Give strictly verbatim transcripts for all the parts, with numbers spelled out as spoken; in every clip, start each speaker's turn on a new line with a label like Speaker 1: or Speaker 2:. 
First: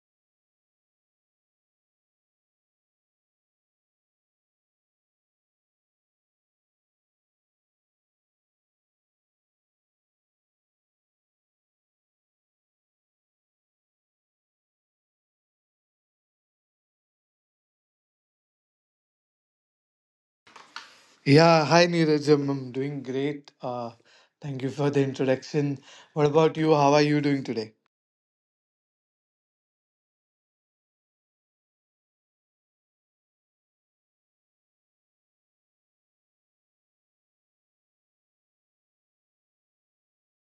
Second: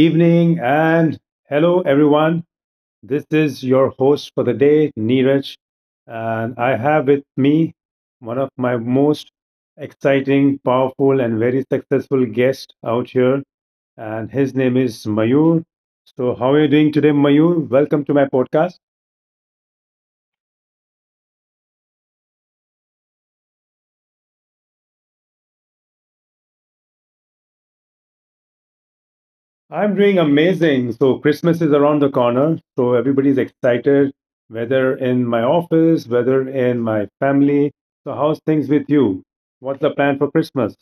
Speaker 1: evening, and hello, everyone. This is your host for the day, Neeraj, and I have with me one of my most exciting, powerful, and very successful guests out here, and his name is Mayur. So, how are you doing today, Mayur? Welcome to my podcast.
Speaker 2: Yeah, hi Neeraj. I'm I'm doing great. Uh, thank you for the introduction. What about you? How are you doing today?
Speaker 1: I'm doing amazing. So Christmas is around the corner, so everybody's excited, whether in my office, whether in my family. So how's things with you? What's the plan for Christmas?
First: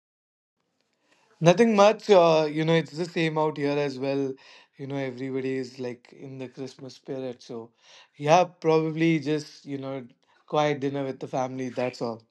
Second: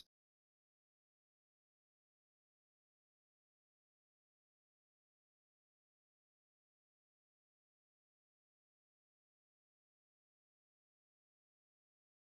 Speaker 2: Nothing much. Uh, you know, it's the same out here as well. You know, everybody is like in the Christmas spirit. So, yeah, probably just, you know, quiet dinner with the family. That's all.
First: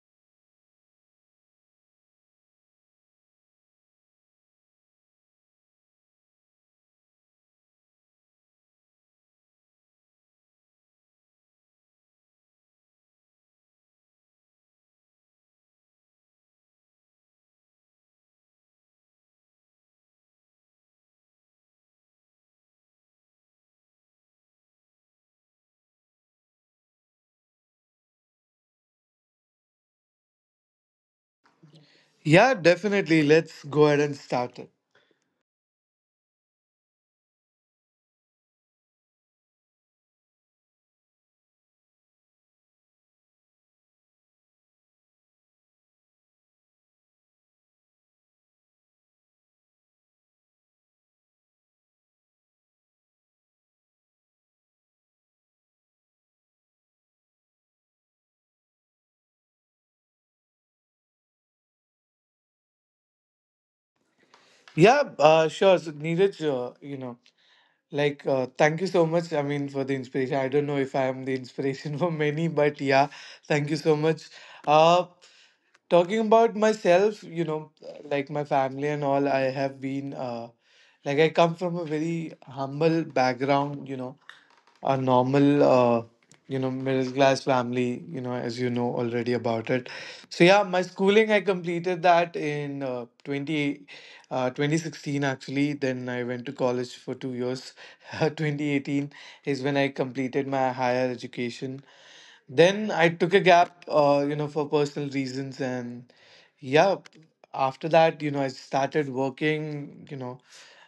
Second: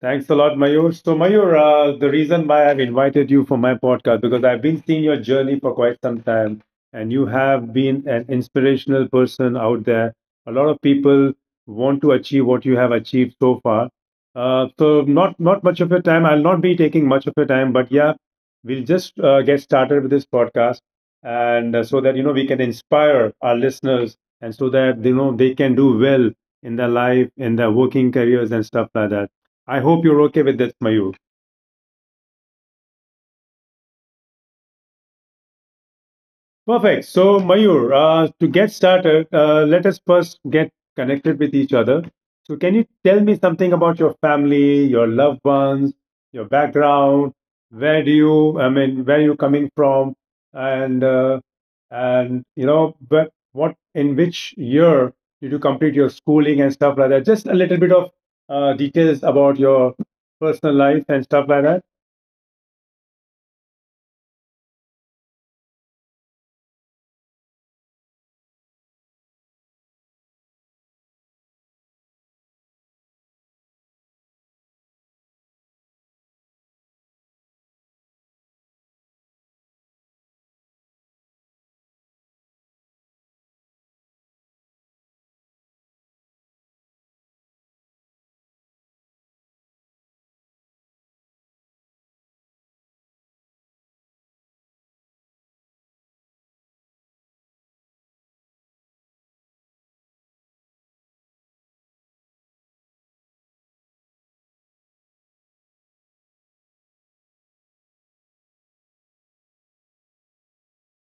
Speaker 1: Thanks a lot, Mayur. So, Mayur, uh, the reason why I've invited you for my podcast because I've been seeing your journey for quite some time, and you have been an inspirational person out there. A lot of people want to achieve what you have achieved so far. Uh, so, not not much of your time. I'll not be taking much of your time, but yeah, we'll just uh, get started with this podcast, and uh, so that you know we can inspire our listeners, and so that you know they can do well in their life, in their working careers, and stuff like that. I hope you're okay with that, Mayur.
Speaker 2: Yeah, definitely. Let's go ahead and start it.
Speaker 1: Perfect. So, Mayur, uh, to get started, uh, let us first get connected with each other. So, can you tell me something about your family, your loved ones, your background? Where do you, I mean, where you coming from, and uh, and you know, but what in which year did you complete your schooling and stuff like that? Just a little bit of uh, details about your personal life and stuff like that.
Speaker 2: Yeah, uh, sure. So, Neeraj, uh, you know, like, uh, thank you so much. I mean, for the inspiration. I don't know if I am the inspiration for many, but yeah, thank you so much. Uh, Talking about myself, you know, like my family and all, I have been, uh, like, I come from a very humble background, you know, a normal uh, you know middle class family, you know, as you know already about it. So yeah, my schooling I completed that in uh, 20 uh, twenty sixteen, actually. Then I went to college for two years. twenty eighteen is when I completed my higher education. Then I took a gap, uh, you know, for personal reasons, and yeah, after that, you know, I started working, you know,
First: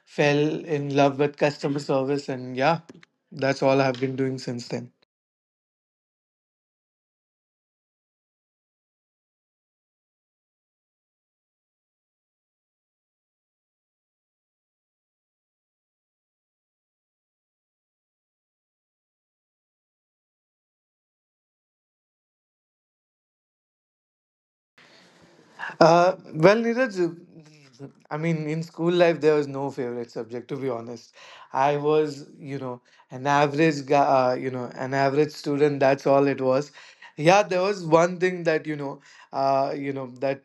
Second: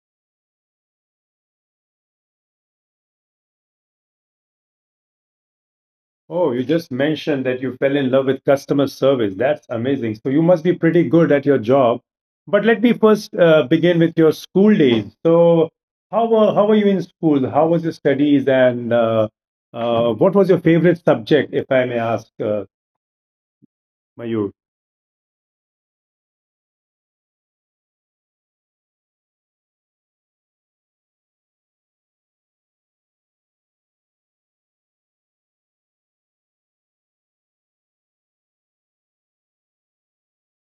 Speaker 2: fell in love with customer service, and yeah, that's all I've been doing since then.
Speaker 1: Oh, you just mentioned that you fell in love with customer service. That's amazing. So you must be pretty good at your job. But let me first uh, begin with your school days. So how were how were you in school? How was your studies, and uh, uh, what was your favorite subject, if I may ask, uh, Mayur?
Speaker 2: Uh, well, Neeraj, I mean, in school life, there was no favorite subject, to be honest. I was, you know, an average guy, uh, you know, an average student. That's all it was. Yeah, there was one thing that, you know, uh, you know, that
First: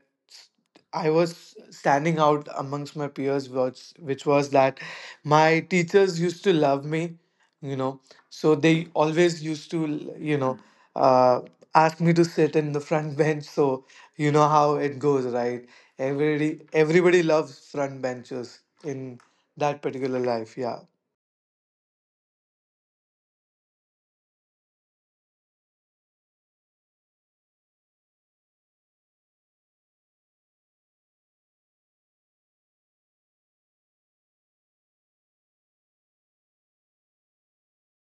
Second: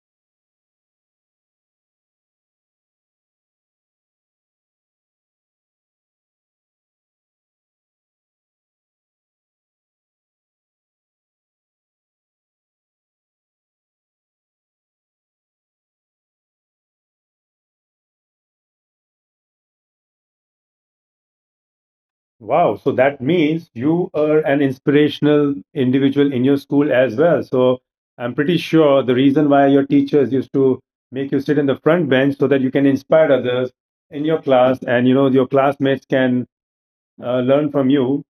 Speaker 2: I was standing out amongst my peers, which, which was that my teachers used to love me, you know, so they always used to, you know, uh, ask me to sit in the front bench. So, you know how it goes, right? Everybody everybody loves front benchers in that particular life. Yeah.
Speaker 1: Wow. So that means you are an inspirational individual in your school as well. So I'm pretty sure the reason why your teachers used to make you sit in the front bench so that you can inspire others in your class and you know your classmates can uh, learn from you.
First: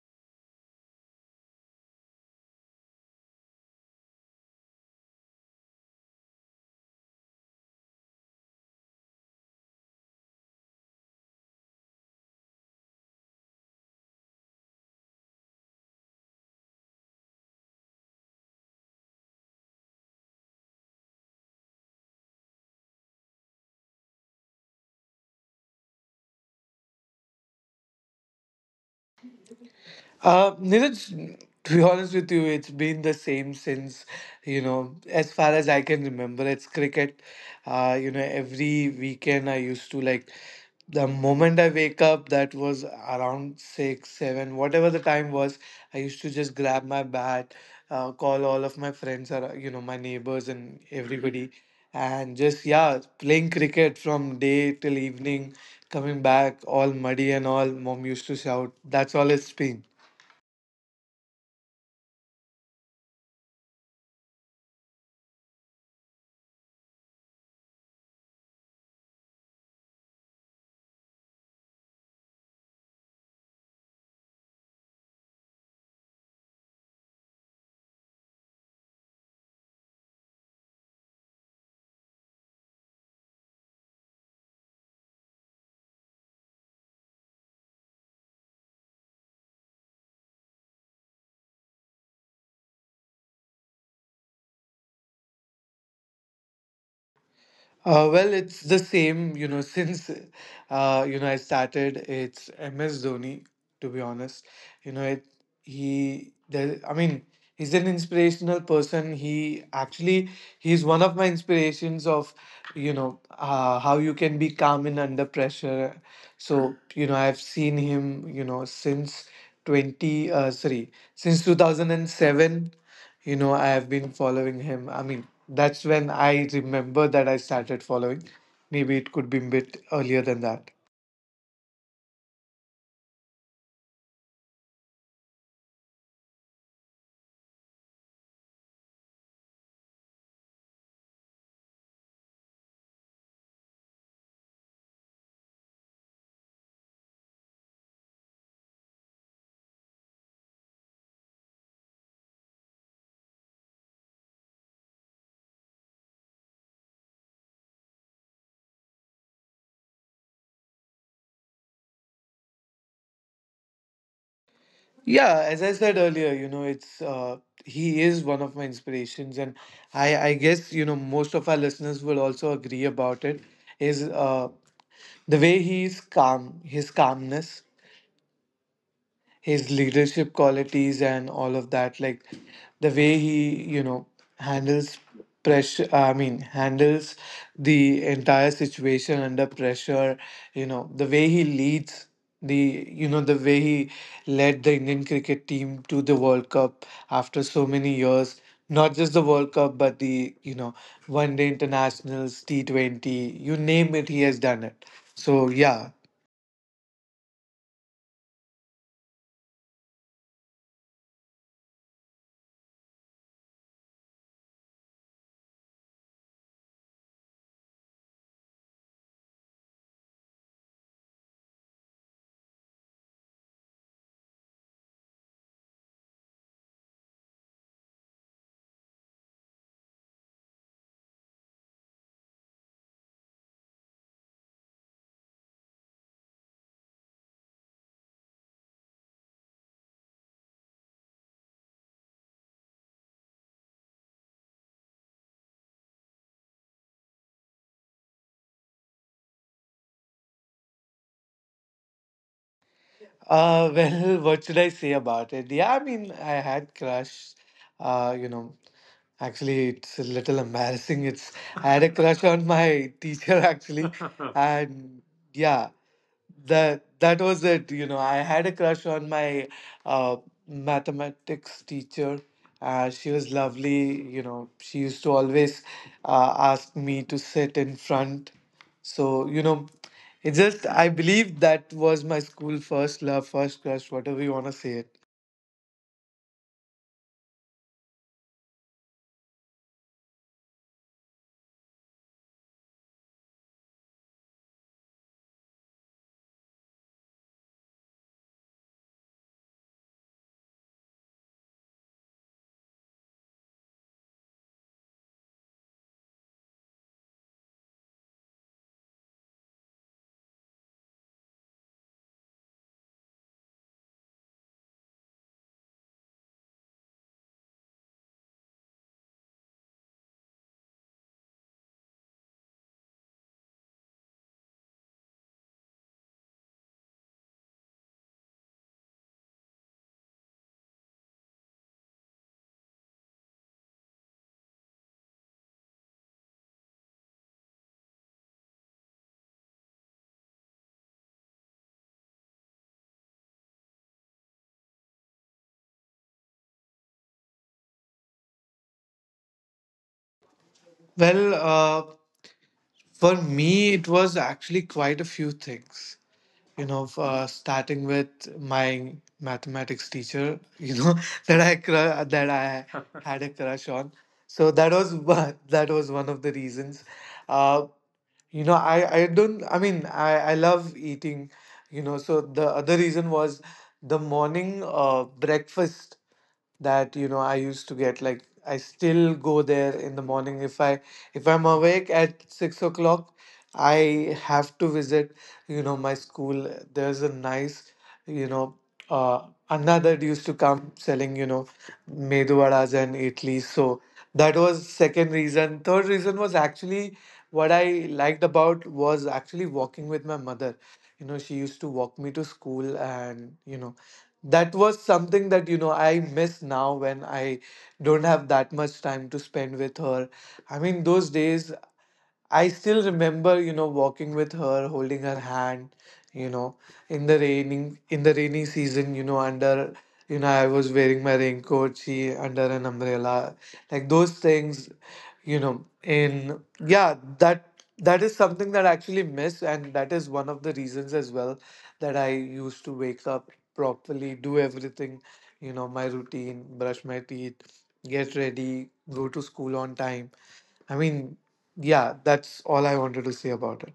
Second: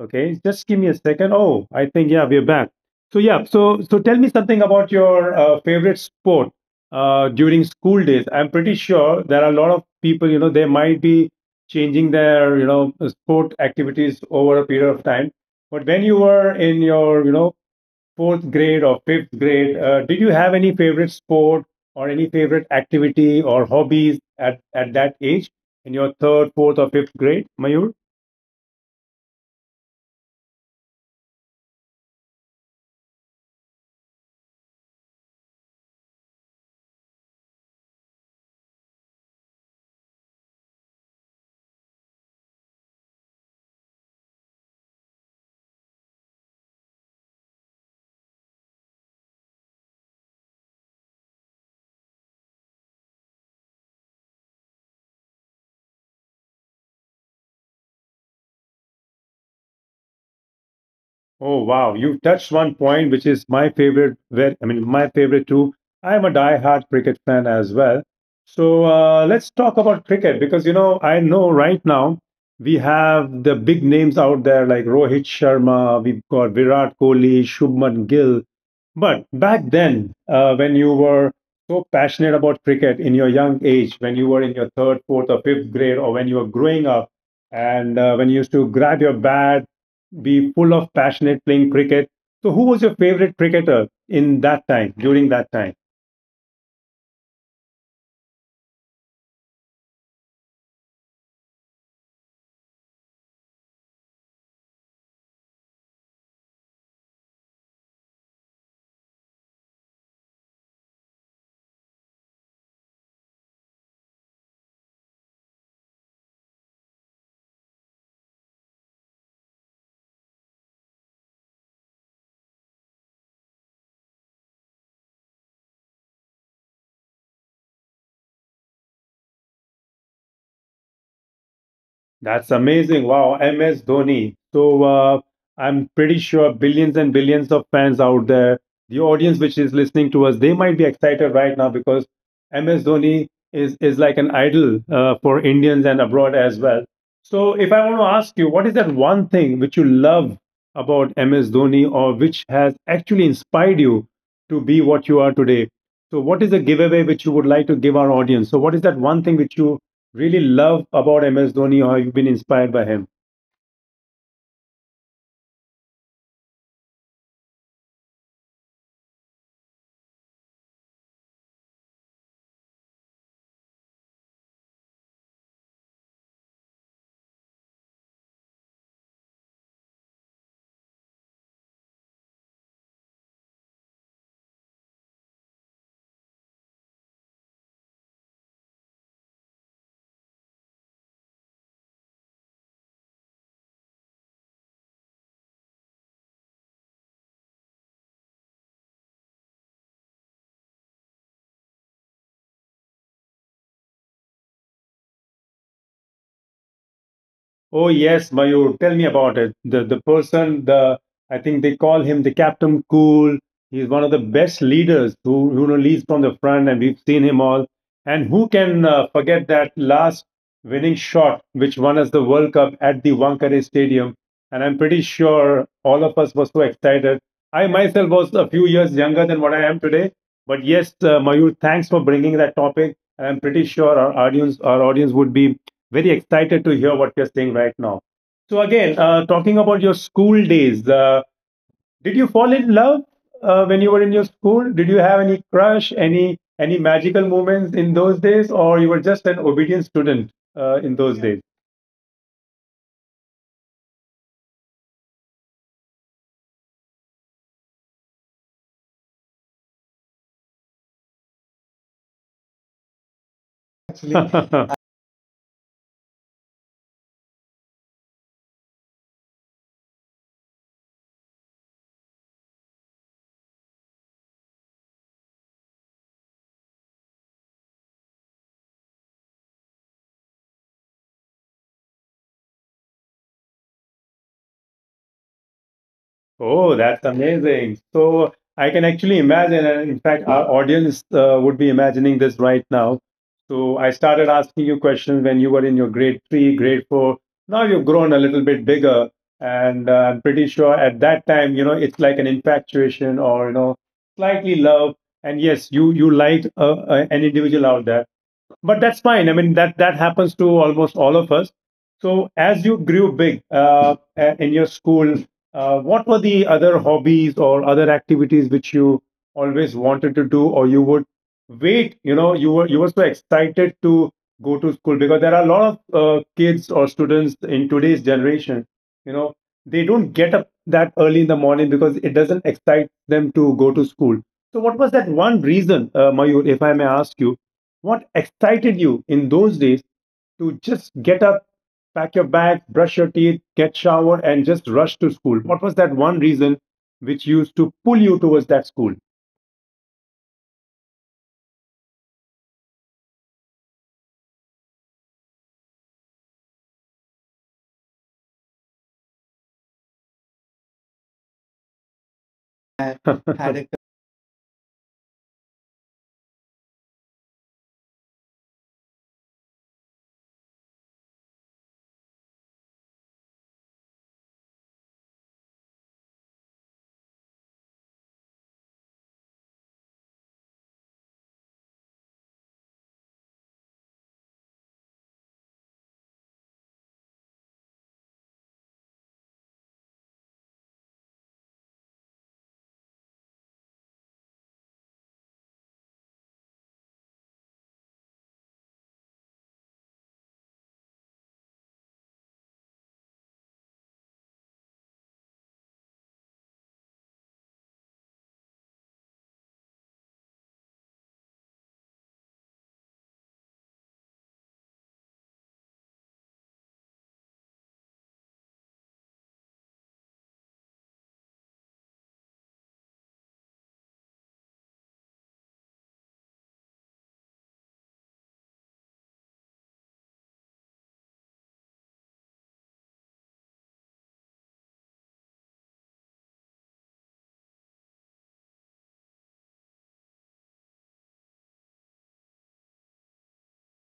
Speaker 1: Okay, just give me a second. Oh, I think yeah, we're back. So yeah, so so tell me something about your uh, favorite sport uh, during school days. I'm pretty sure there are a lot of people, you know, they might be changing their, you know, uh, sport activities over a period of time. But when you were in your, you know, fourth grade or fifth grade, uh, did you have any favorite sport or any favorite activity or hobbies at at that age in your third, fourth, or fifth grade, Mayur?
Speaker 2: Uh, Neeraj, to be honest with you, it's been the same since, you know, as far as I can remember, it's cricket. Uh, you know, every weekend I used to like, the moment I wake up, that was around six, seven, whatever the time was. I used to just grab my bat, uh, call all of my friends, or, you know, my neighbors and everybody, and just, yeah, playing cricket from day till evening, coming back all muddy and all. Mom used to shout, that's all it's been.
Speaker 1: Oh wow, you touched one point which is my favorite. Where I mean, my favorite too. I'm a die-hard cricket fan as well. So uh, let's talk about cricket because you know I know right now we have the big names out there like Rohit Sharma. We've got Virat Kohli, Shubman Gill. But back then, uh, when you were so passionate about cricket in your young age, when you were in your third, fourth, or fifth grade, or when you were growing up, and uh, when you used to grab your bat be full of passionate playing cricket. So, who was your favorite cricketer in that time, during that time?
Speaker 2: Uh, well, it's the same, you know, since uh, you know I started. It's M S Dhoni, to be honest. You know, it he. There, I mean, he's an inspirational person. He actually he's one of my inspirations of, you know, uh, how you can be calm in under pressure. So you know, I've seen him, you know, since twenty. Uh, sorry, since two thousand and seven. you know I have been following him, I mean, that's when I remember that I started following. Maybe it could be a bit earlier than that.
Speaker 1: That's amazing. Wow, M S Dhoni. So uh, I'm pretty sure billions and billions of fans out there, the audience which is listening to us, they might be excited right now because M S Dhoni is is like an idol uh, for Indians and abroad as well. So if I want to ask you, what is that one thing which you love about M S Dhoni or which has actually inspired you to be what you are today? So what is the giveaway which you would like to give our audience? So what is that one thing which you really love about M S Dhoni, or you've been inspired by him?
Speaker 2: Yeah, as I said earlier, you know it's uh, he is one of my inspirations, and i i guess, you know, most of our listeners will also agree about it, is uh, the way he is calm, his calmness, his leadership qualities, and all of that. Like, the way he, you know handles pressure i mean handles the entire situation under pressure. You know the way he leads the you know the way he led the Indian cricket team to the World Cup after so many years. Not just the World Cup, but the, you know, one day internationals, t twenty, you name it, he has done it. So yeah.
Speaker 1: Oh yes, Mayur, tell me about it. The the person, the I think they call him the Captain Cool. He's one of the best leaders who who you know, leads from the front, and we've seen him all. And who can uh, forget that last winning shot which won us the World Cup at the Wankhede Stadium? And I'm pretty sure all of us were so excited. I myself was a few years younger than what I am today. But yes, uh, Mayur, thanks for bringing that topic. I'm pretty sure our audience our audience would be very excited to hear what you're saying right now. So again, uh, talking about your school days, uh, did you fall in love uh, when you were in your school? Did you have any crush, any any magical moments in those days, or you were just an obedient student uh, in those days?
Speaker 2: Uh, well, what should I say about it? Yeah, I mean, I had crush. Uh, you know, Actually, it's a little embarrassing. It's I had a crush on my teacher actually,
Speaker 1: Actually,
Speaker 2: and yeah, that that was it. You know, I had a crush on my uh, mathematics teacher. Uh, she was lovely. You know, she used to always uh, ask me to sit in front. So you know, it just, I believe, that was my school first love, first crush, whatever you want to say it.
Speaker 1: oh, that's amazing. So I can actually imagine, and in fact, our audience uh, would be imagining this right now. So I started asking you questions when you were in your grade three, grade four. Now you've grown a little bit bigger, and uh, I'm pretty sure at that time, you know, it's like an infatuation or, you know, slightly love. And yes, you you liked uh, uh, an individual out there but that's fine. I mean, that that happens to almost all of us. So, as you grew big uh, a- in your school, uh, what were the other hobbies or other activities which you always wanted to do, or you would wait? You know, you were you were so excited to go to school because there are a lot of uh, kids or students in today's generation. You know, they don't get up that early in the morning because it doesn't excite them to go to school. So, what was that one reason, uh, Mayur, if I may ask you? What excited you in those days to just get up, pack your bag, brush your teeth, get showered, and just rush to school? What was that one reason which used to pull you towards that school?
Speaker 2: Well, uh, for me, it was actually quite a few things. You know, uh, starting with my mathematics teacher, you know, that I cru- that I
Speaker 1: I
Speaker 2: had a
Speaker 1: had a
Speaker 2: crush on. So that was one, that was one of the reasons. Uh, you know, I I don't I mean I I love eating, you know, so the other reason was the morning uh breakfast that, you know, I used to get. Like, I still go there in the morning. If I if I'm awake at six o'clock, I have to visit, you know my school. There's a nice, you know uh Anna that used to come selling, you know medu vadas and idli. So that was second reason. Third reason was actually what I liked about was actually walking with my mother. You know, she used to walk me to school, and you know, that was something that, you know, I miss now when I don't have that much time to spend with her. I mean, those days I still remember, you know, walking with her, holding her hand, you know, in the raining in the rainy season, you know, under you know, I was wearing my raincoat, she under an umbrella. Like those things, you know, in yeah, that that is something that I actually miss, and that is one of the reasons as well that I used to wake up properly, do everything, you know, my routine, brush my teeth, get ready, go to school on time. I mean, yeah, that's all I wanted to say about it.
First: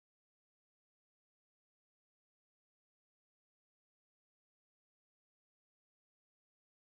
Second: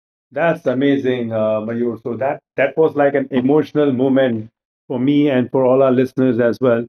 Speaker 1: that's amazing, uh, Mayur. So that that was like an emotional moment for me and for all our listeners as well.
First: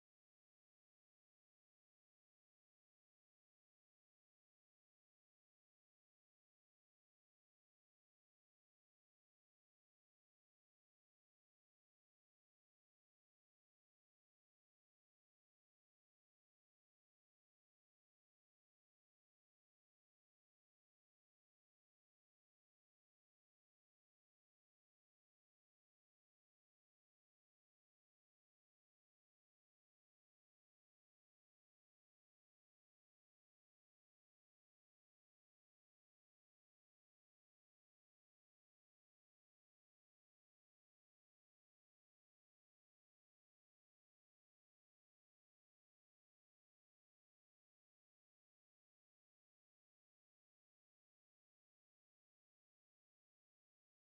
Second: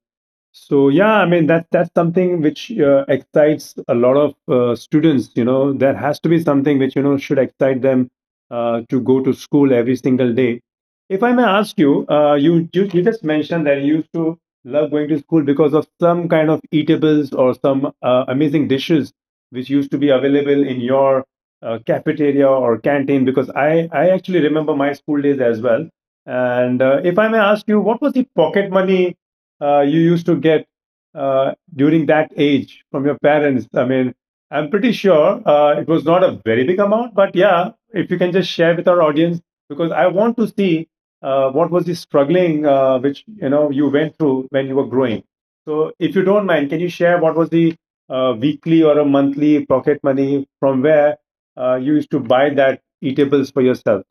Speaker 1: So yeah, I mean that that's something which uh, excites a lot of uh, students. You know, there has to be something which you know should excite them uh, to go to school every single day. If I may ask you, uh, you, you you just mentioned that you used to love going to school because of some kind of eatables or some uh, amazing dishes which used to be available in your uh, cafeteria or canteen. Because I I actually remember my school days as well. And uh, if I may ask you, what was the pocket money uh, you used to get uh, during that age from your parents? I mean, I'm pretty sure uh, it was not a very big amount, but yeah, if you can just share with our audience, because I want to see uh, what was the struggling uh, which you know you went through when you were growing. So, if you don't mind, can you share what was the uh, weekly or a monthly pocket money from where uh, you used to buy that eatables for yourself?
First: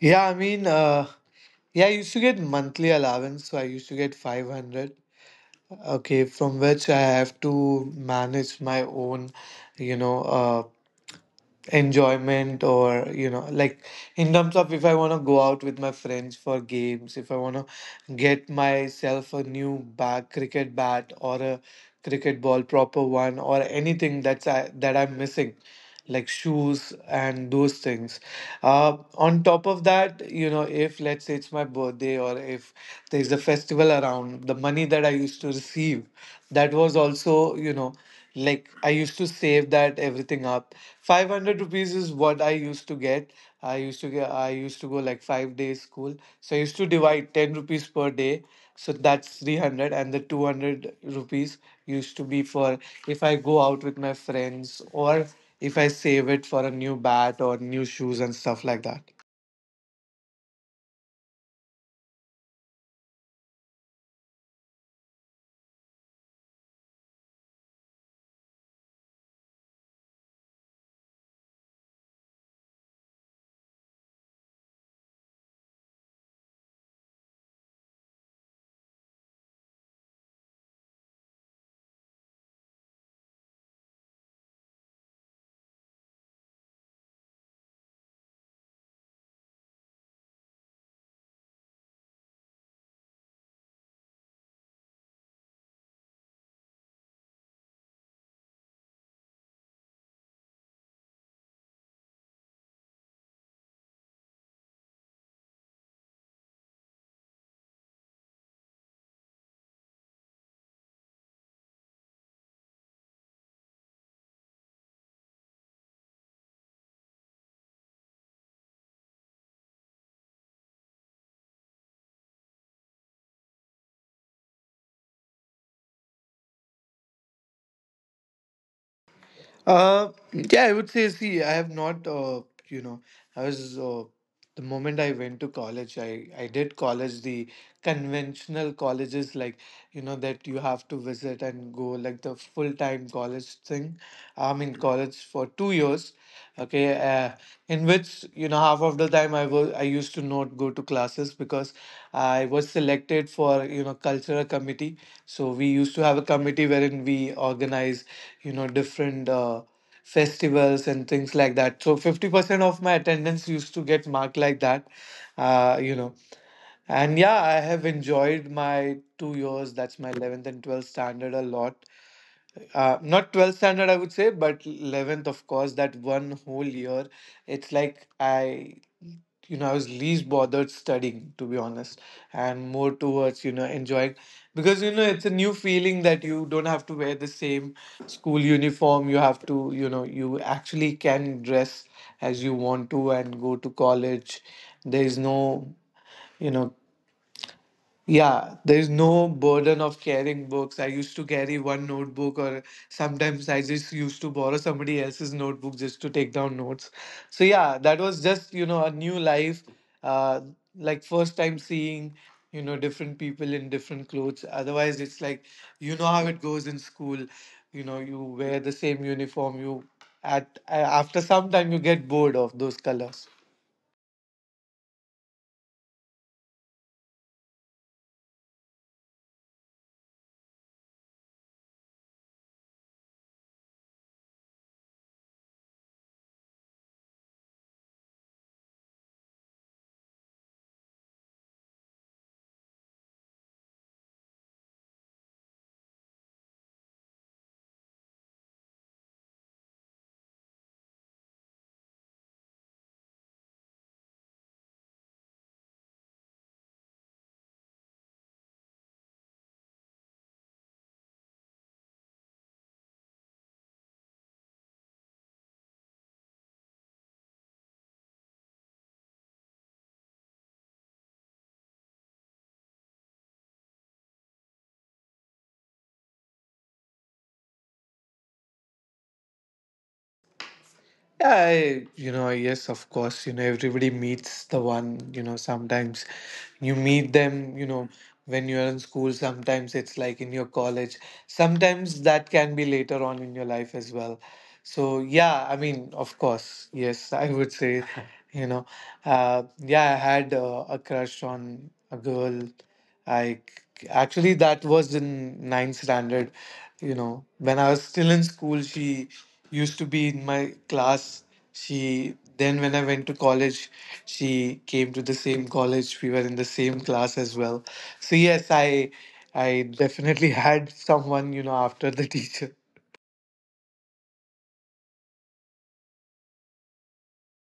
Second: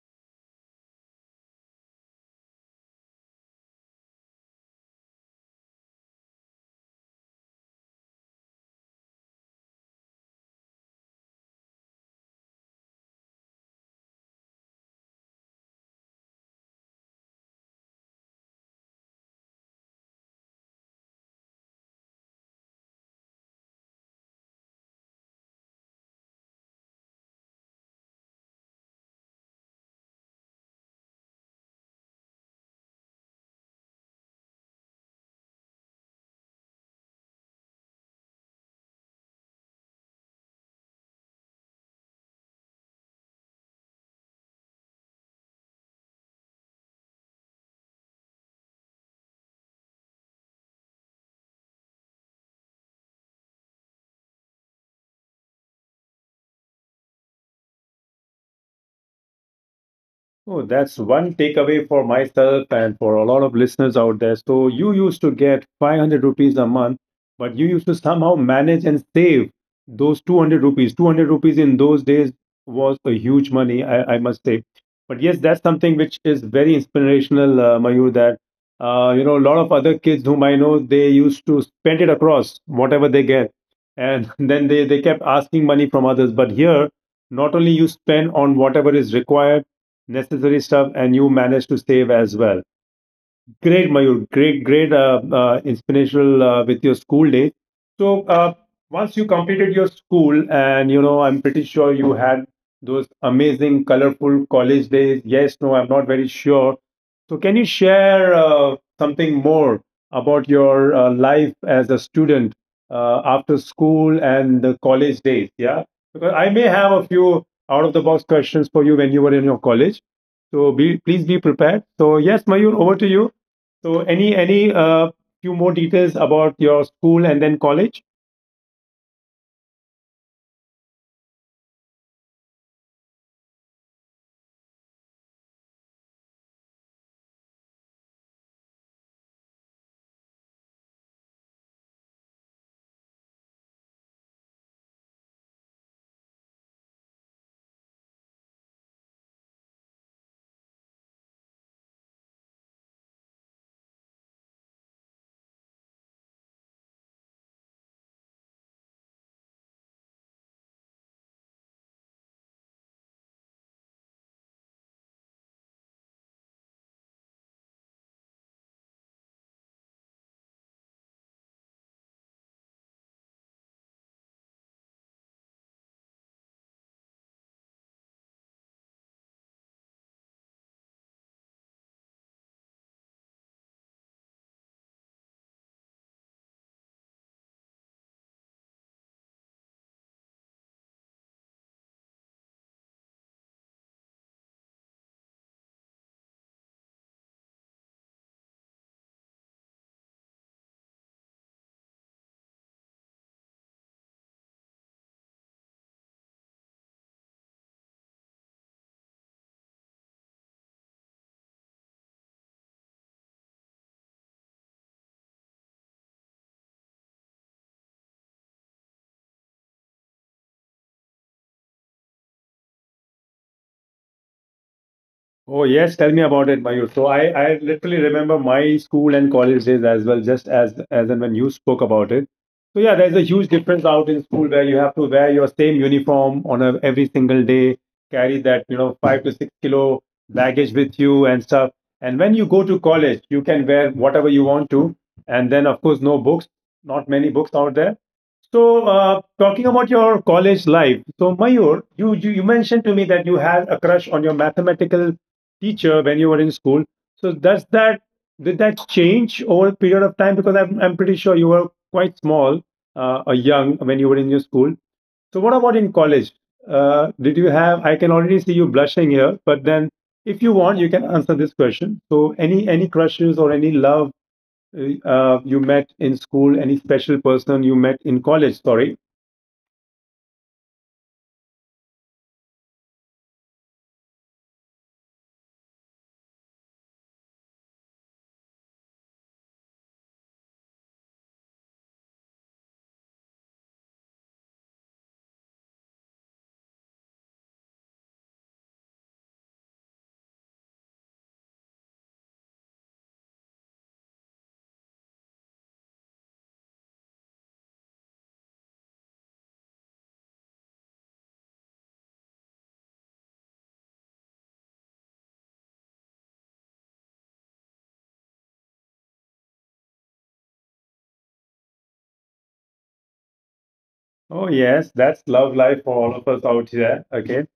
Speaker 2: Yeah, I mean, uh, yeah, I used to get monthly allowance, so I used to get five hundred, okay, from which I have to manage my own, you know, uh, enjoyment, or you know, like, in terms of, if I want to go out with my friends for games, if I want to get myself a new bat cricket bat, or a cricket ball proper one, or anything that's, I, that i'm missing, like shoes and those things. Uh, on top of that, you know, if, let's say, it's my birthday, or if there's a festival around, the money that I used to receive, that was also, you know, like, I used to save that everything up. five hundred rupees is what I used to get. i used to get I used to go, like, five days school, so I used to divide ten rupees per day. So that's three hundred, and the two hundred rupees used to be for if I go out with my friends, or if I save it for a new bat or new shoes and stuff like that.
Speaker 1: Oh, that's one takeaway for myself and for a lot of listeners out there. So you used to get five hundred rupees a month, but you used to somehow manage and save those two hundred rupees. two hundred rupees in those days was a huge money, I, I must say. But yes, that's something which is very inspirational, uh, Mayur, that uh, you know, a lot of other kids whom I know, they used to spend it across whatever they get. And then they, they kept asking money from others. But here, not only you spend on whatever is required, necessary stuff and you managed to save as well. Great Mayur, great, great, uh, uh, inspirational uh, with your school days. So uh, once you completed your school and you know I'm pretty sure you had those amazing colorful college days, yes no I'm not very sure. So can you share uh, something more about your uh, life as a student uh, after school and the college days, yeah, because I may have a few out of the box questions for you when you were in your college, so be please be prepared. So yes, Mayur, over to you. So any any uh, few more details about your school and then college?
Speaker 2: Uh, yeah, I would say, see, I have not, uh, you know, I was, uh, the moment I went to college, I, I did college, the conventional colleges, like, you know, that you have to visit and go, like the full-time college thing. I'm in college for two years, okay, uh, in which, you know, half of the time I was, I used to not go to classes because I was selected for, you know, cultural committee. So we used to have a committee wherein we organize, you know, different uh, festivals and things like that. So fifty percent of my attendance used to get marked like that. uh, you know and yeah, I have enjoyed my two years, that's my eleventh and twelfth standard, a lot. Uh, not twelfth standard I would say, but eleventh, of course, that one whole year. It's like, I you know I was least bothered studying, to be honest, and more towards, you know, enjoying. Because, you know, it's a new feeling that you don't have to wear the same school uniform. You have to you know you actually can dress as you want to and go to college. There is no you know yeah, there's no burden of carrying books. I used to carry one notebook, or sometimes I just used to borrow somebody else's notebook just to take down notes. So, yeah, that was just, you know, a new life. Uh, like, first time seeing, you know, different people in different clothes. Otherwise, it's like, you know how it goes in school. You know, you wear the same uniform. You, at, a- after some time, you get bored of those colors.
Speaker 1: Oh yes, tell me about it, Mayur. So I, I literally remember my school and college days as well, just as as and when you spoke about it. So yeah, there's a huge difference out in school where you have to wear your same uniform on a, every single day, carry that you know five to six kilo baggage with you and stuff. And when you go to college, you can wear whatever you want to, and then of course no books, not many books out there. So, uh, talking about your college life, so Mayur, you, you you mentioned to me that you had a crush on your mathematical teacher when you were in school. So, does that did that change over a period of time? Because I'm I'm pretty sure you were quite small, uh, or young when you were in your school. So, what about in college? Uh, did you have? I can already see you blushing here, but then if you want, you can answer this question. So, any any crushes or any love uh, uh, you met in school, any special person you met in college? Sorry.
Speaker 2: Yeah, I, you know, yes, of course, you know, everybody meets the one, you know, sometimes you meet them, you know, when you're in school, sometimes it's like in your college, sometimes that can be later on in your life as well. So, yeah, I mean, of course, yes, I would say, you know, uh, yeah, I had uh, a crush on a girl. I c- Actually, that was in ninth standard. You know, when I was still in school, she used to be in my class. She then when I went to college, she came to the same college. We were in the same class as well. So yes, I I definitely had someone, you know, after the teacher.
Speaker 1: Oh, yes, that's love life for all of us out here. Okay,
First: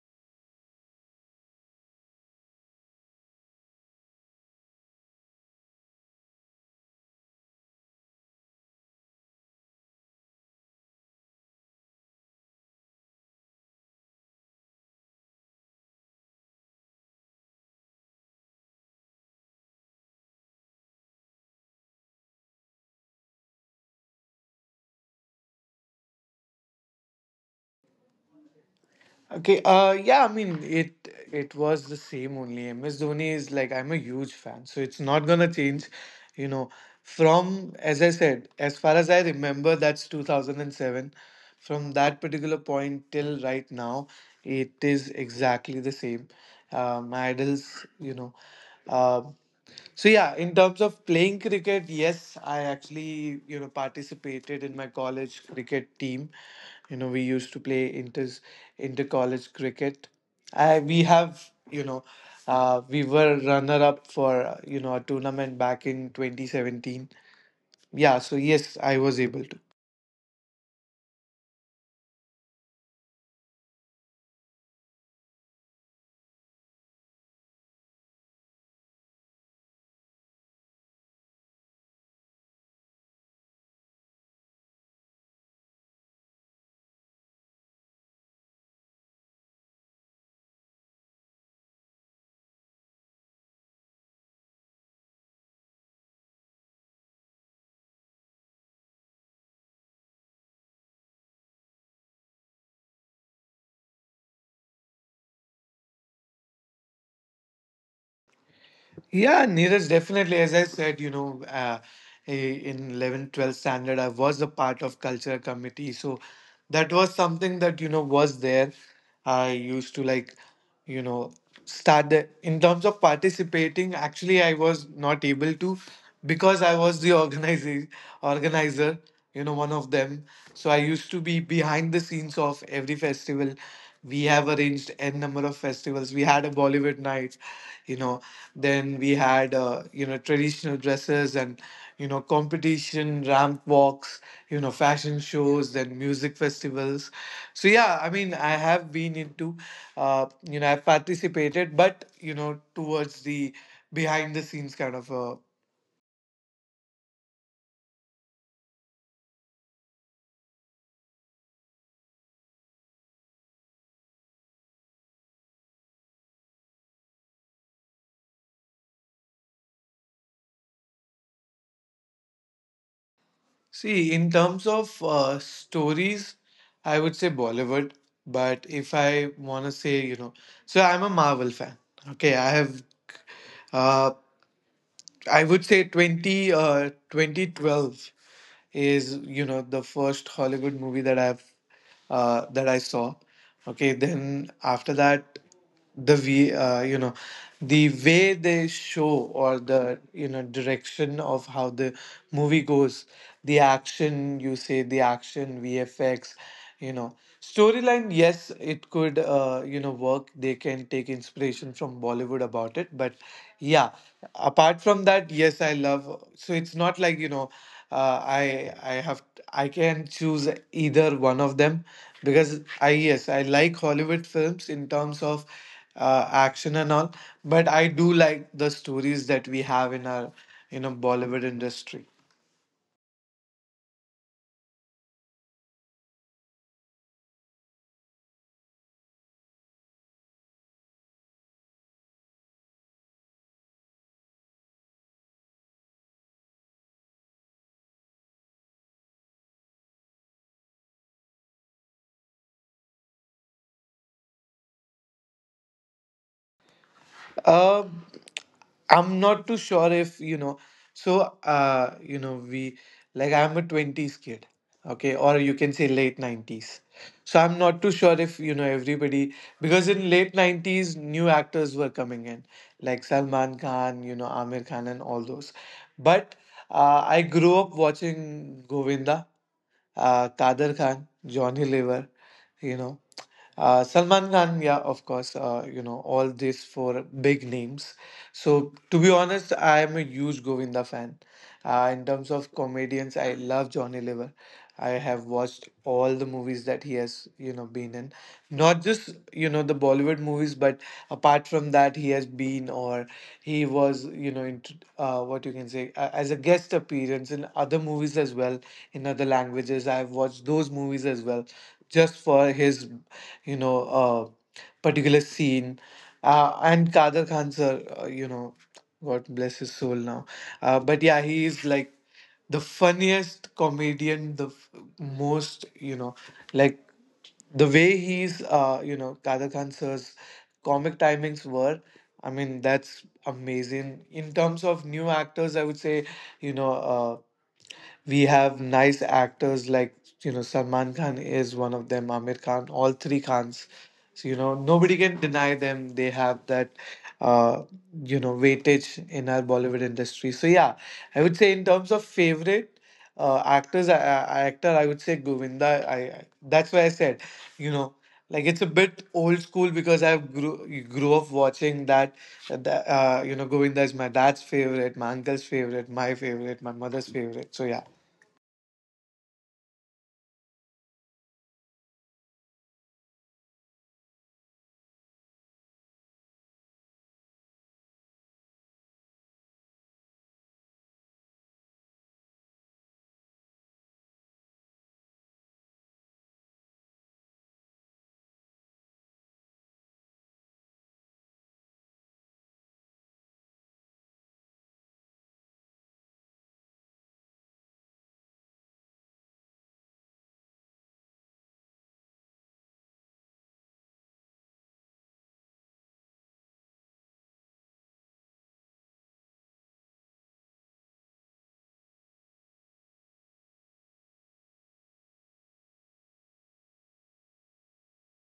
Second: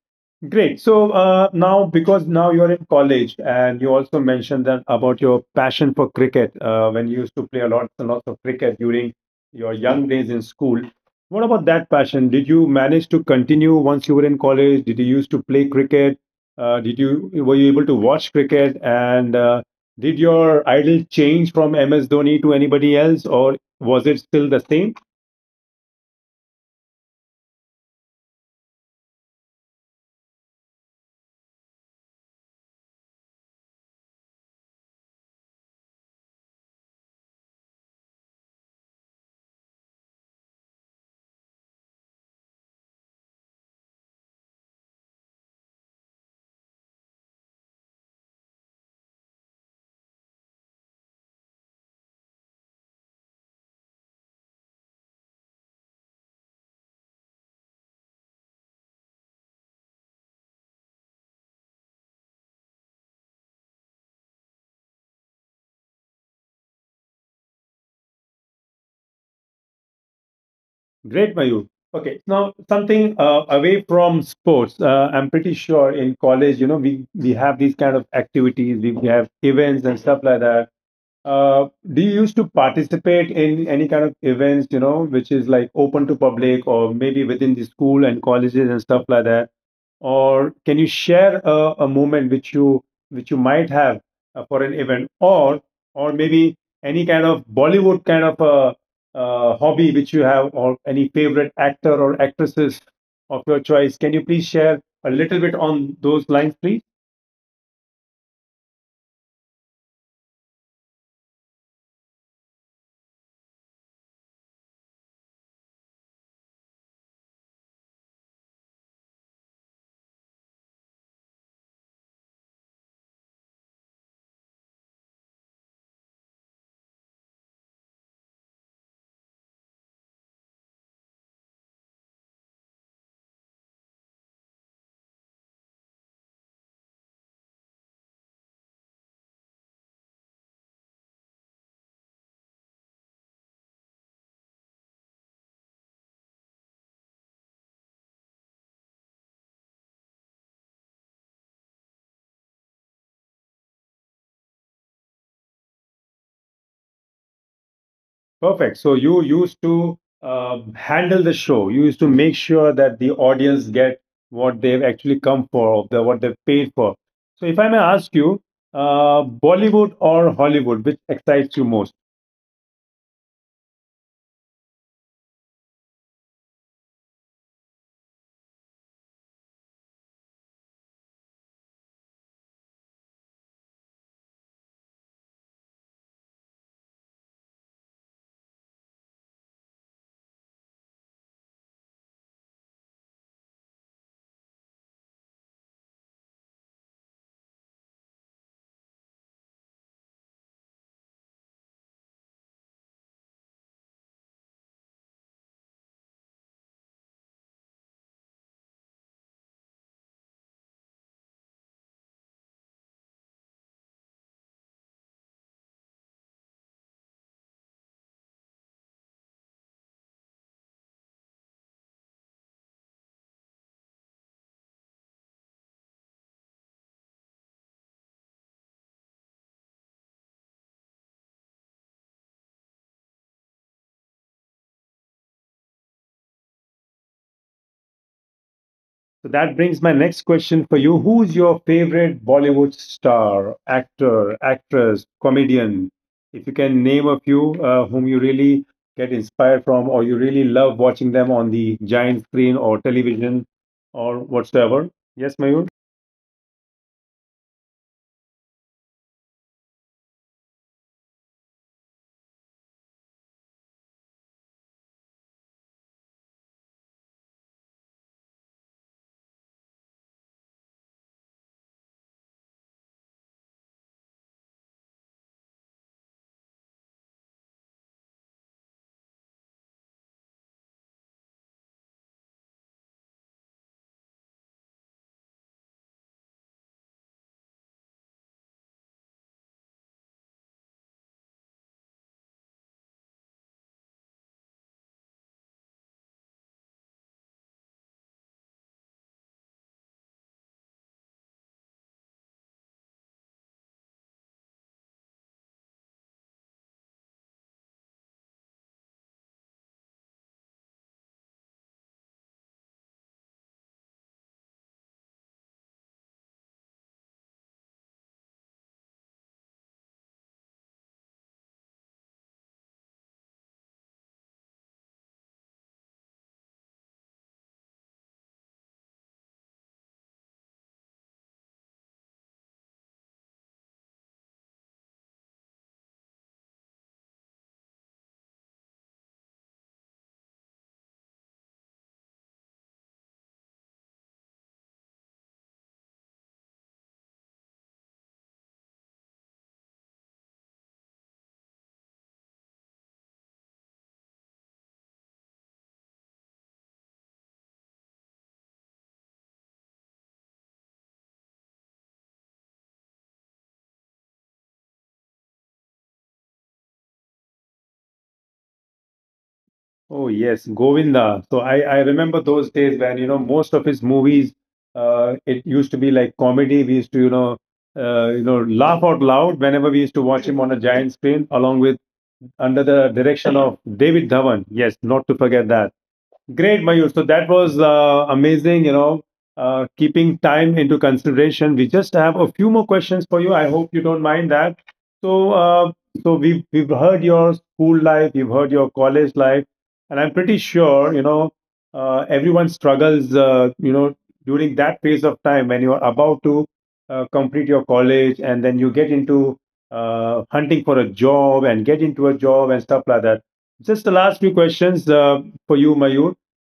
Speaker 1: great. So uh, now, because now you're in college, and you also mentioned that about your passion for cricket, uh, when you used to play a lot and lots of cricket during your young days in school. What about that passion? Did you manage to continue once you were in college? Did you used to play cricket? Uh, did you were you able to watch cricket? And uh, did your idol change from M S Dhoni to anybody else, or was it still the same?
Speaker 2: Okay, uh yeah, I mean it it was the same only. M S Dhoni is like I'm a huge fan, so it's not gonna change, you know. From as I said, as far as I remember, that's two thousand seven. From that particular point till right now, it is exactly the same. Uh, my idols, you know. uh, so yeah, in terms of playing cricket, yes, I actually, you know, participated in my college cricket team. You know, we used to play inter inter college cricket. I we have, you know, uh, we were runner up for uh, you know, a tournament back in twenty seventeen. Yeah, so yes, I was able to.
Speaker 1: Great, Mayur. Okay, now something uh, away from sports. Uh, I'm pretty sure in college, you know, we we have these kind of activities, we we have events and stuff like that. Uh, do you used to participate in any kind of events, you know, which is like open to public or maybe within the school and colleges and stuff like that? Or can you share a, a moment which you which you might have uh, for an event, or or maybe any kind of Bollywood kind of a, uh hobby which you have, or any favorite actor or actresses of your choice? Can you please share a little bit on those lines, please?
Speaker 2: Yeah, Neeraj, definitely. As I said, you know, uh, eh, in eleventh, twelfth standard, I was a part of culture committee. So that was something that, you know, was there. I used to like, you know, start the, in terms of participating, actually, I was not able to because I was the organizer, organizer, you know, one of them. So I used to be behind the scenes of every festival. We have arranged n number of festivals. We had a Bollywood night, you know, then we had, uh, you know, traditional dresses and, you know, competition, ramp walks, you know, fashion shows, then music festivals. So yeah, I mean, I have been into, uh, you know, I've participated, but you know, towards the behind the scenes kind of a.
Speaker 1: Perfect. So you used to um, handle the show. You used to make sure that the audience get what they've actually come for, the, what they've paid for. So if I may ask you, uh, Bollywood or Hollywood, which excites you most?
Speaker 2: See, in terms of uh, stories, I would say Bollywood. But if I want to say, you know, so I'm a Marvel fan. Okay, I have, uh, I would say 20, uh, twenty twelve is, you know, the first Hollywood movie that I've, uh, that I saw. Okay, then after that, the v uh, you know, the way they show, or the, you know, direction of how the movie goes, the action, you say the action, vfx, you know, storyline. Yes, it could, uh, you know, work. They can take inspiration from Bollywood about it, but yeah, apart from that, yes, I love, so it's not like, you know, uh, i i have, I can choose either one of them, because I, yes, I like Hollywood films in terms of, uh, action and all, but I do like the stories that we have in our, you know, Bollywood industry.
Speaker 1: So that brings my next question for you. Who's your favorite Bollywood star, actor, actress, comedian? If you can name a few uh, whom you really get inspired from, or you really love watching them on the giant screen or television or whatsoever. Yes, Mayur?
Speaker 2: Uh, I'm not too sure if you know. So uh, you know, we, like I'm a twenties kid, okay, or you can say late nineties. So I'm not too sure if you know everybody, because in late nineties new actors were coming in, like Salman Khan, you know, Amir Khan, and all those. But uh, I grew up watching Govinda, uh, Kader Khan, Johnny Lever, you know. Uh, Salman Khan, yeah, of course, uh, you know, all this for big names. So, to be honest, I am a huge Govinda fan. Uh, in terms of comedians, I love Johnny Lever. I have watched all the movies that he has, you know, been in. Not just, you know, the Bollywood movies, but apart from that, he has been, or he was, you know, into, uh, what you can say, uh, as a guest appearance in other movies as well, in other languages. I've watched those movies as well just for his, you know, uh, particular scene. Uh, and Kader Khan sir, uh, you know, God bless his soul now. Uh, but yeah, he is like the funniest comedian, the f- most, you know, like the way he's, uh, you know, Kader Khan sir's comic timings were. I mean, that's amazing. In terms of new actors, I would say, you know. uh, we have nice actors like, you know, Salman Khan is one of them, Amir Khan, all three Khans. So you know nobody can deny them. They have that, uh, you know, weightage in our Bollywood industry. So yeah, I would say in terms of favorite. Uh, actors, uh, actor, I would say Govinda. I, I that's why I said, you know, like it's a bit old school because I grew grew up watching that. That, uh, you know, Govinda is my dad's favorite, my uncle's favorite, my favorite, my mother's favorite. So yeah.
Speaker 1: Oh, yes, Govinda. So I, I remember those days when, you know, most of his movies, uh, it used to be like comedy. We used to, you know, uh, you know, laugh out loud whenever we used to watch him on a giant screen along with under the direction of David Dhawan. Yes, not to forget that. Great, Mayur. So that was uh, amazing, you know, uh, keeping time into consideration. We just have a few more questions for you. I hope you don't mind that. So, uh, so we've, we've heard your school life, you've heard your college life, and I'm pretty sure, you know, uh, everyone struggles, uh, you know, during that phase of time when you're about to uh, complete your college and then you get into uh, hunting for a job and get into a job and stuff like that. Just the last few questions uh, for you, Mayur,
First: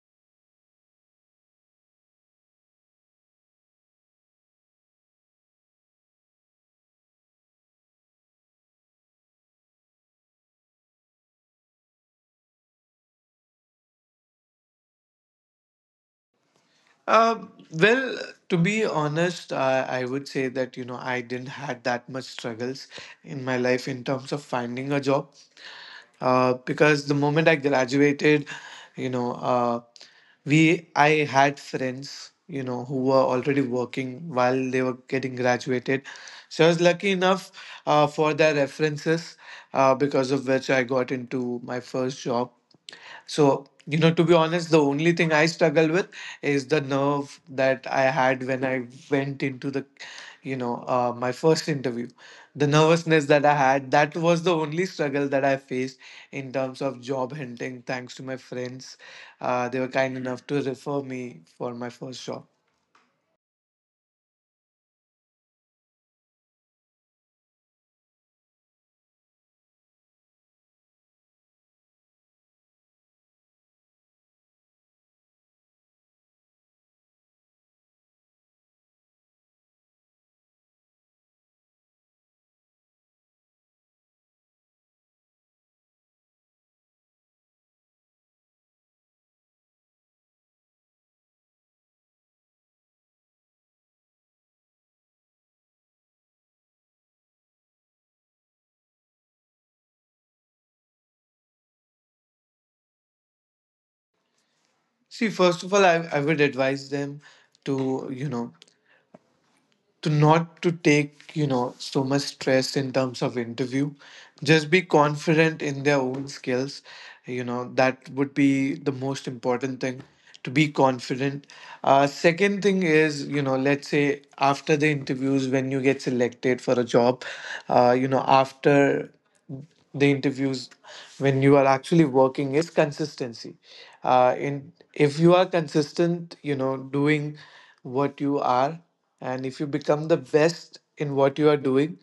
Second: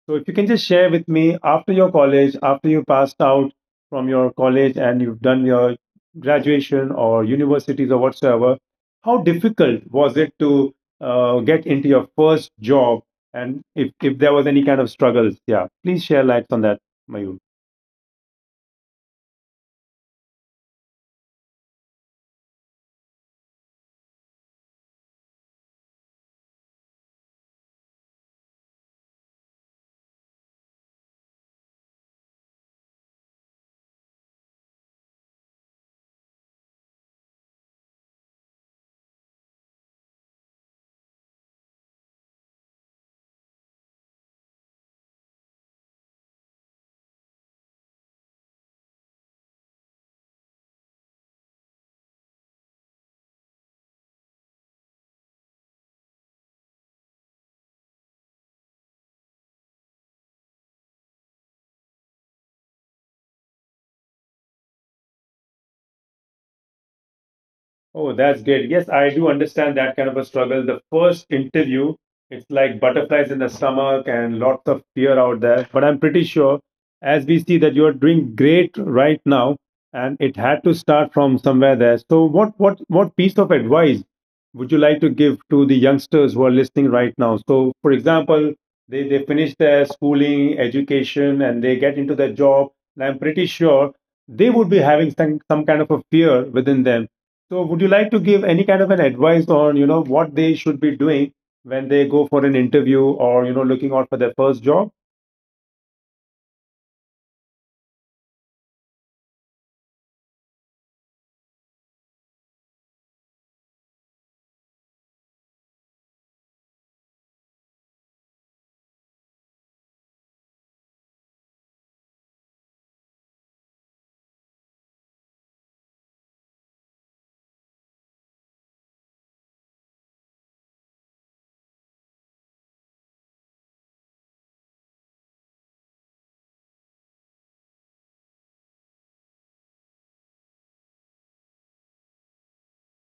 Speaker 1: so if you can just share with me after your college, after you passed out from your college and you've done your graduation or universities or whatsoever, how difficult was it to uh, get into your first job? And if, if there was any kind of struggles, yeah, please share lights on that, Mayur.
Speaker 2: Uh, well, to be honest, uh, I would say that, you know, I didn't had that much struggles in my life in terms of finding a job. Uh, because the moment I graduated, you know, uh, we I had friends, you know, who were already working while they were getting graduated. So I was lucky enough uh, for their references, uh, because of which I got into my first job. So, you know, to be honest, the only thing I struggle with is the nerve that I had when I went into the, you know, uh, my first interview. The nervousness that I had, that was the only struggle that I faced in terms of job hunting, thanks to my friends. Uh, they were kind enough to refer me for my first job.
Speaker 1: Oh, that's great. Yes, I do understand that kind of a struggle. The first interview, it's like butterflies in the stomach and lots of fear out there. But I'm pretty sure, as we see, that you're doing great right now, and it had to start from somewhere there. So, what what what piece of advice would you like to give to the youngsters who are listening right now? So, for example, they they finish their schooling, education, and they get into their job. And I'm pretty sure they would be having some, some kind of a fear within them, so, would you like to give any kind of an advice on, you know, what they should be doing when they go for an interview or, you know, looking out for their first job?
Speaker 2: See, first of all, I, I would advise them to, you know, to not to take, you know, so much stress in terms of interview. Just be confident in their own skills, you know. That would be the most important thing, to be confident. uh, second thing is, you know, let's say after the interviews when you get selected for a job, uh, you know, after the interviews when you are actually working, is consistency. Uh, in if you are consistent, you know, doing what you are, and if you become the best in what you are doing,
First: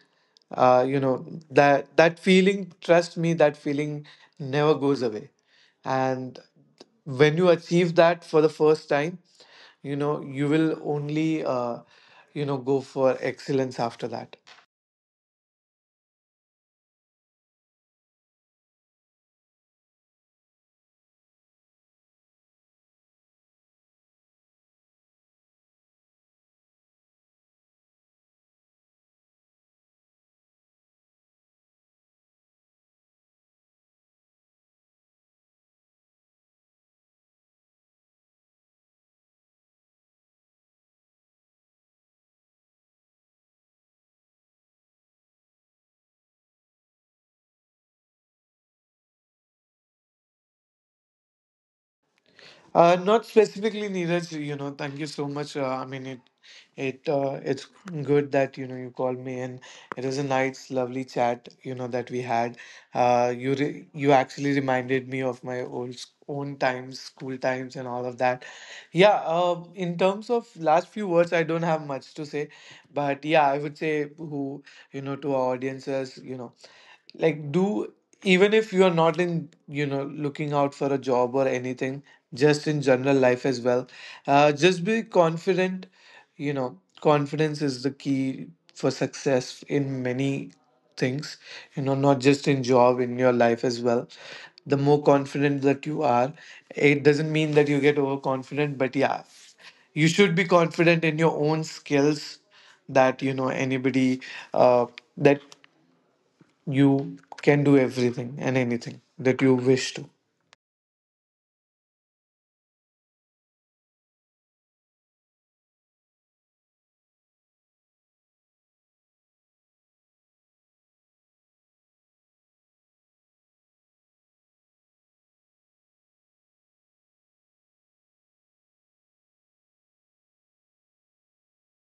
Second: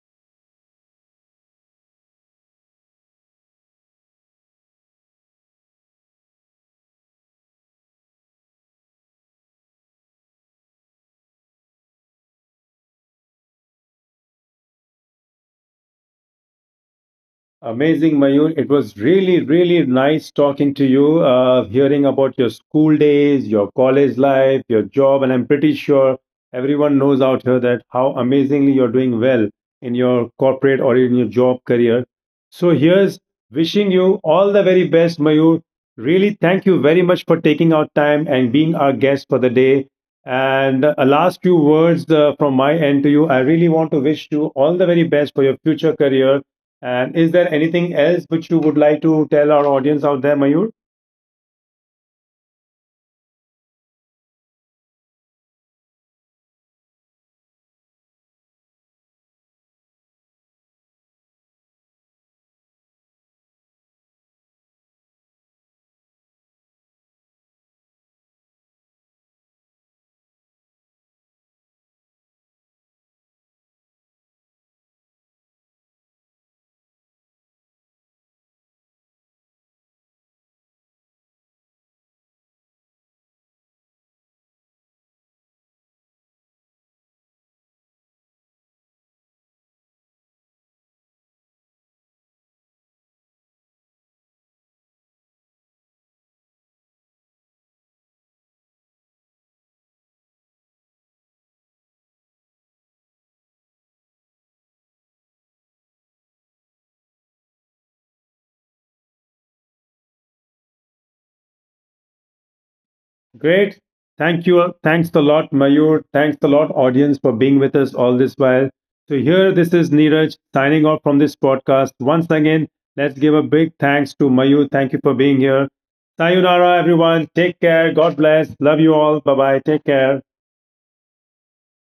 Speaker 2: uh, you know, that that feeling, trust me, that feeling never goes away. And when you achieve that for the first time, you know, you will only, uh, you know, go for excellence after that.
Speaker 1: Amazing, Mayur. It was really, really nice talking to you, uh, hearing about your school days, your college life, your job, and I'm pretty sure everyone knows out here that how amazingly you're doing well in your corporate or in your job career. So here's wishing you all the very best, Mayur. Really, thank you very much for taking out time and being our guest for the day. And uh, a last few words uh, from my end to you. I really want to wish you all the very best for your future career, and is there anything else which you would like to tell our audience out there, Mayur?
Speaker 2: Uh, not specifically, Neeraj. You know, thank you so much. Uh, I mean, it, it, uh, it's good that, you know, you called me, and it was a nice, lovely chat, you know, that we had. Uh, you re- you actually reminded me of my old s- own times, school times, and all of that. Yeah. Uh, in terms of last few words, I don't have much to say, but yeah, I would say who, you know, to our audiences. You know, like do, even if you are not in, you know, looking out for a job or anything, just in general life as well, uh, just be confident. You know, confidence is the key for success in many things, you know, not just in job, in your life as well. The more confident that you are, it doesn't mean that you get overconfident, but yeah, you should be confident in your own skills, that, you know, anybody, uh, that you can do everything and anything that you wish to.
Speaker 1: Great. Thank you. Thanks a lot, Mayur. Thanks a lot, audience, for being with us all this while. So, here, this is Neeraj signing off from this podcast. Once again, let's give a big thanks to Mayur. Thank you for being here. Sayonara, everyone. Take care. God bless. Love you all. Bye bye. Take care.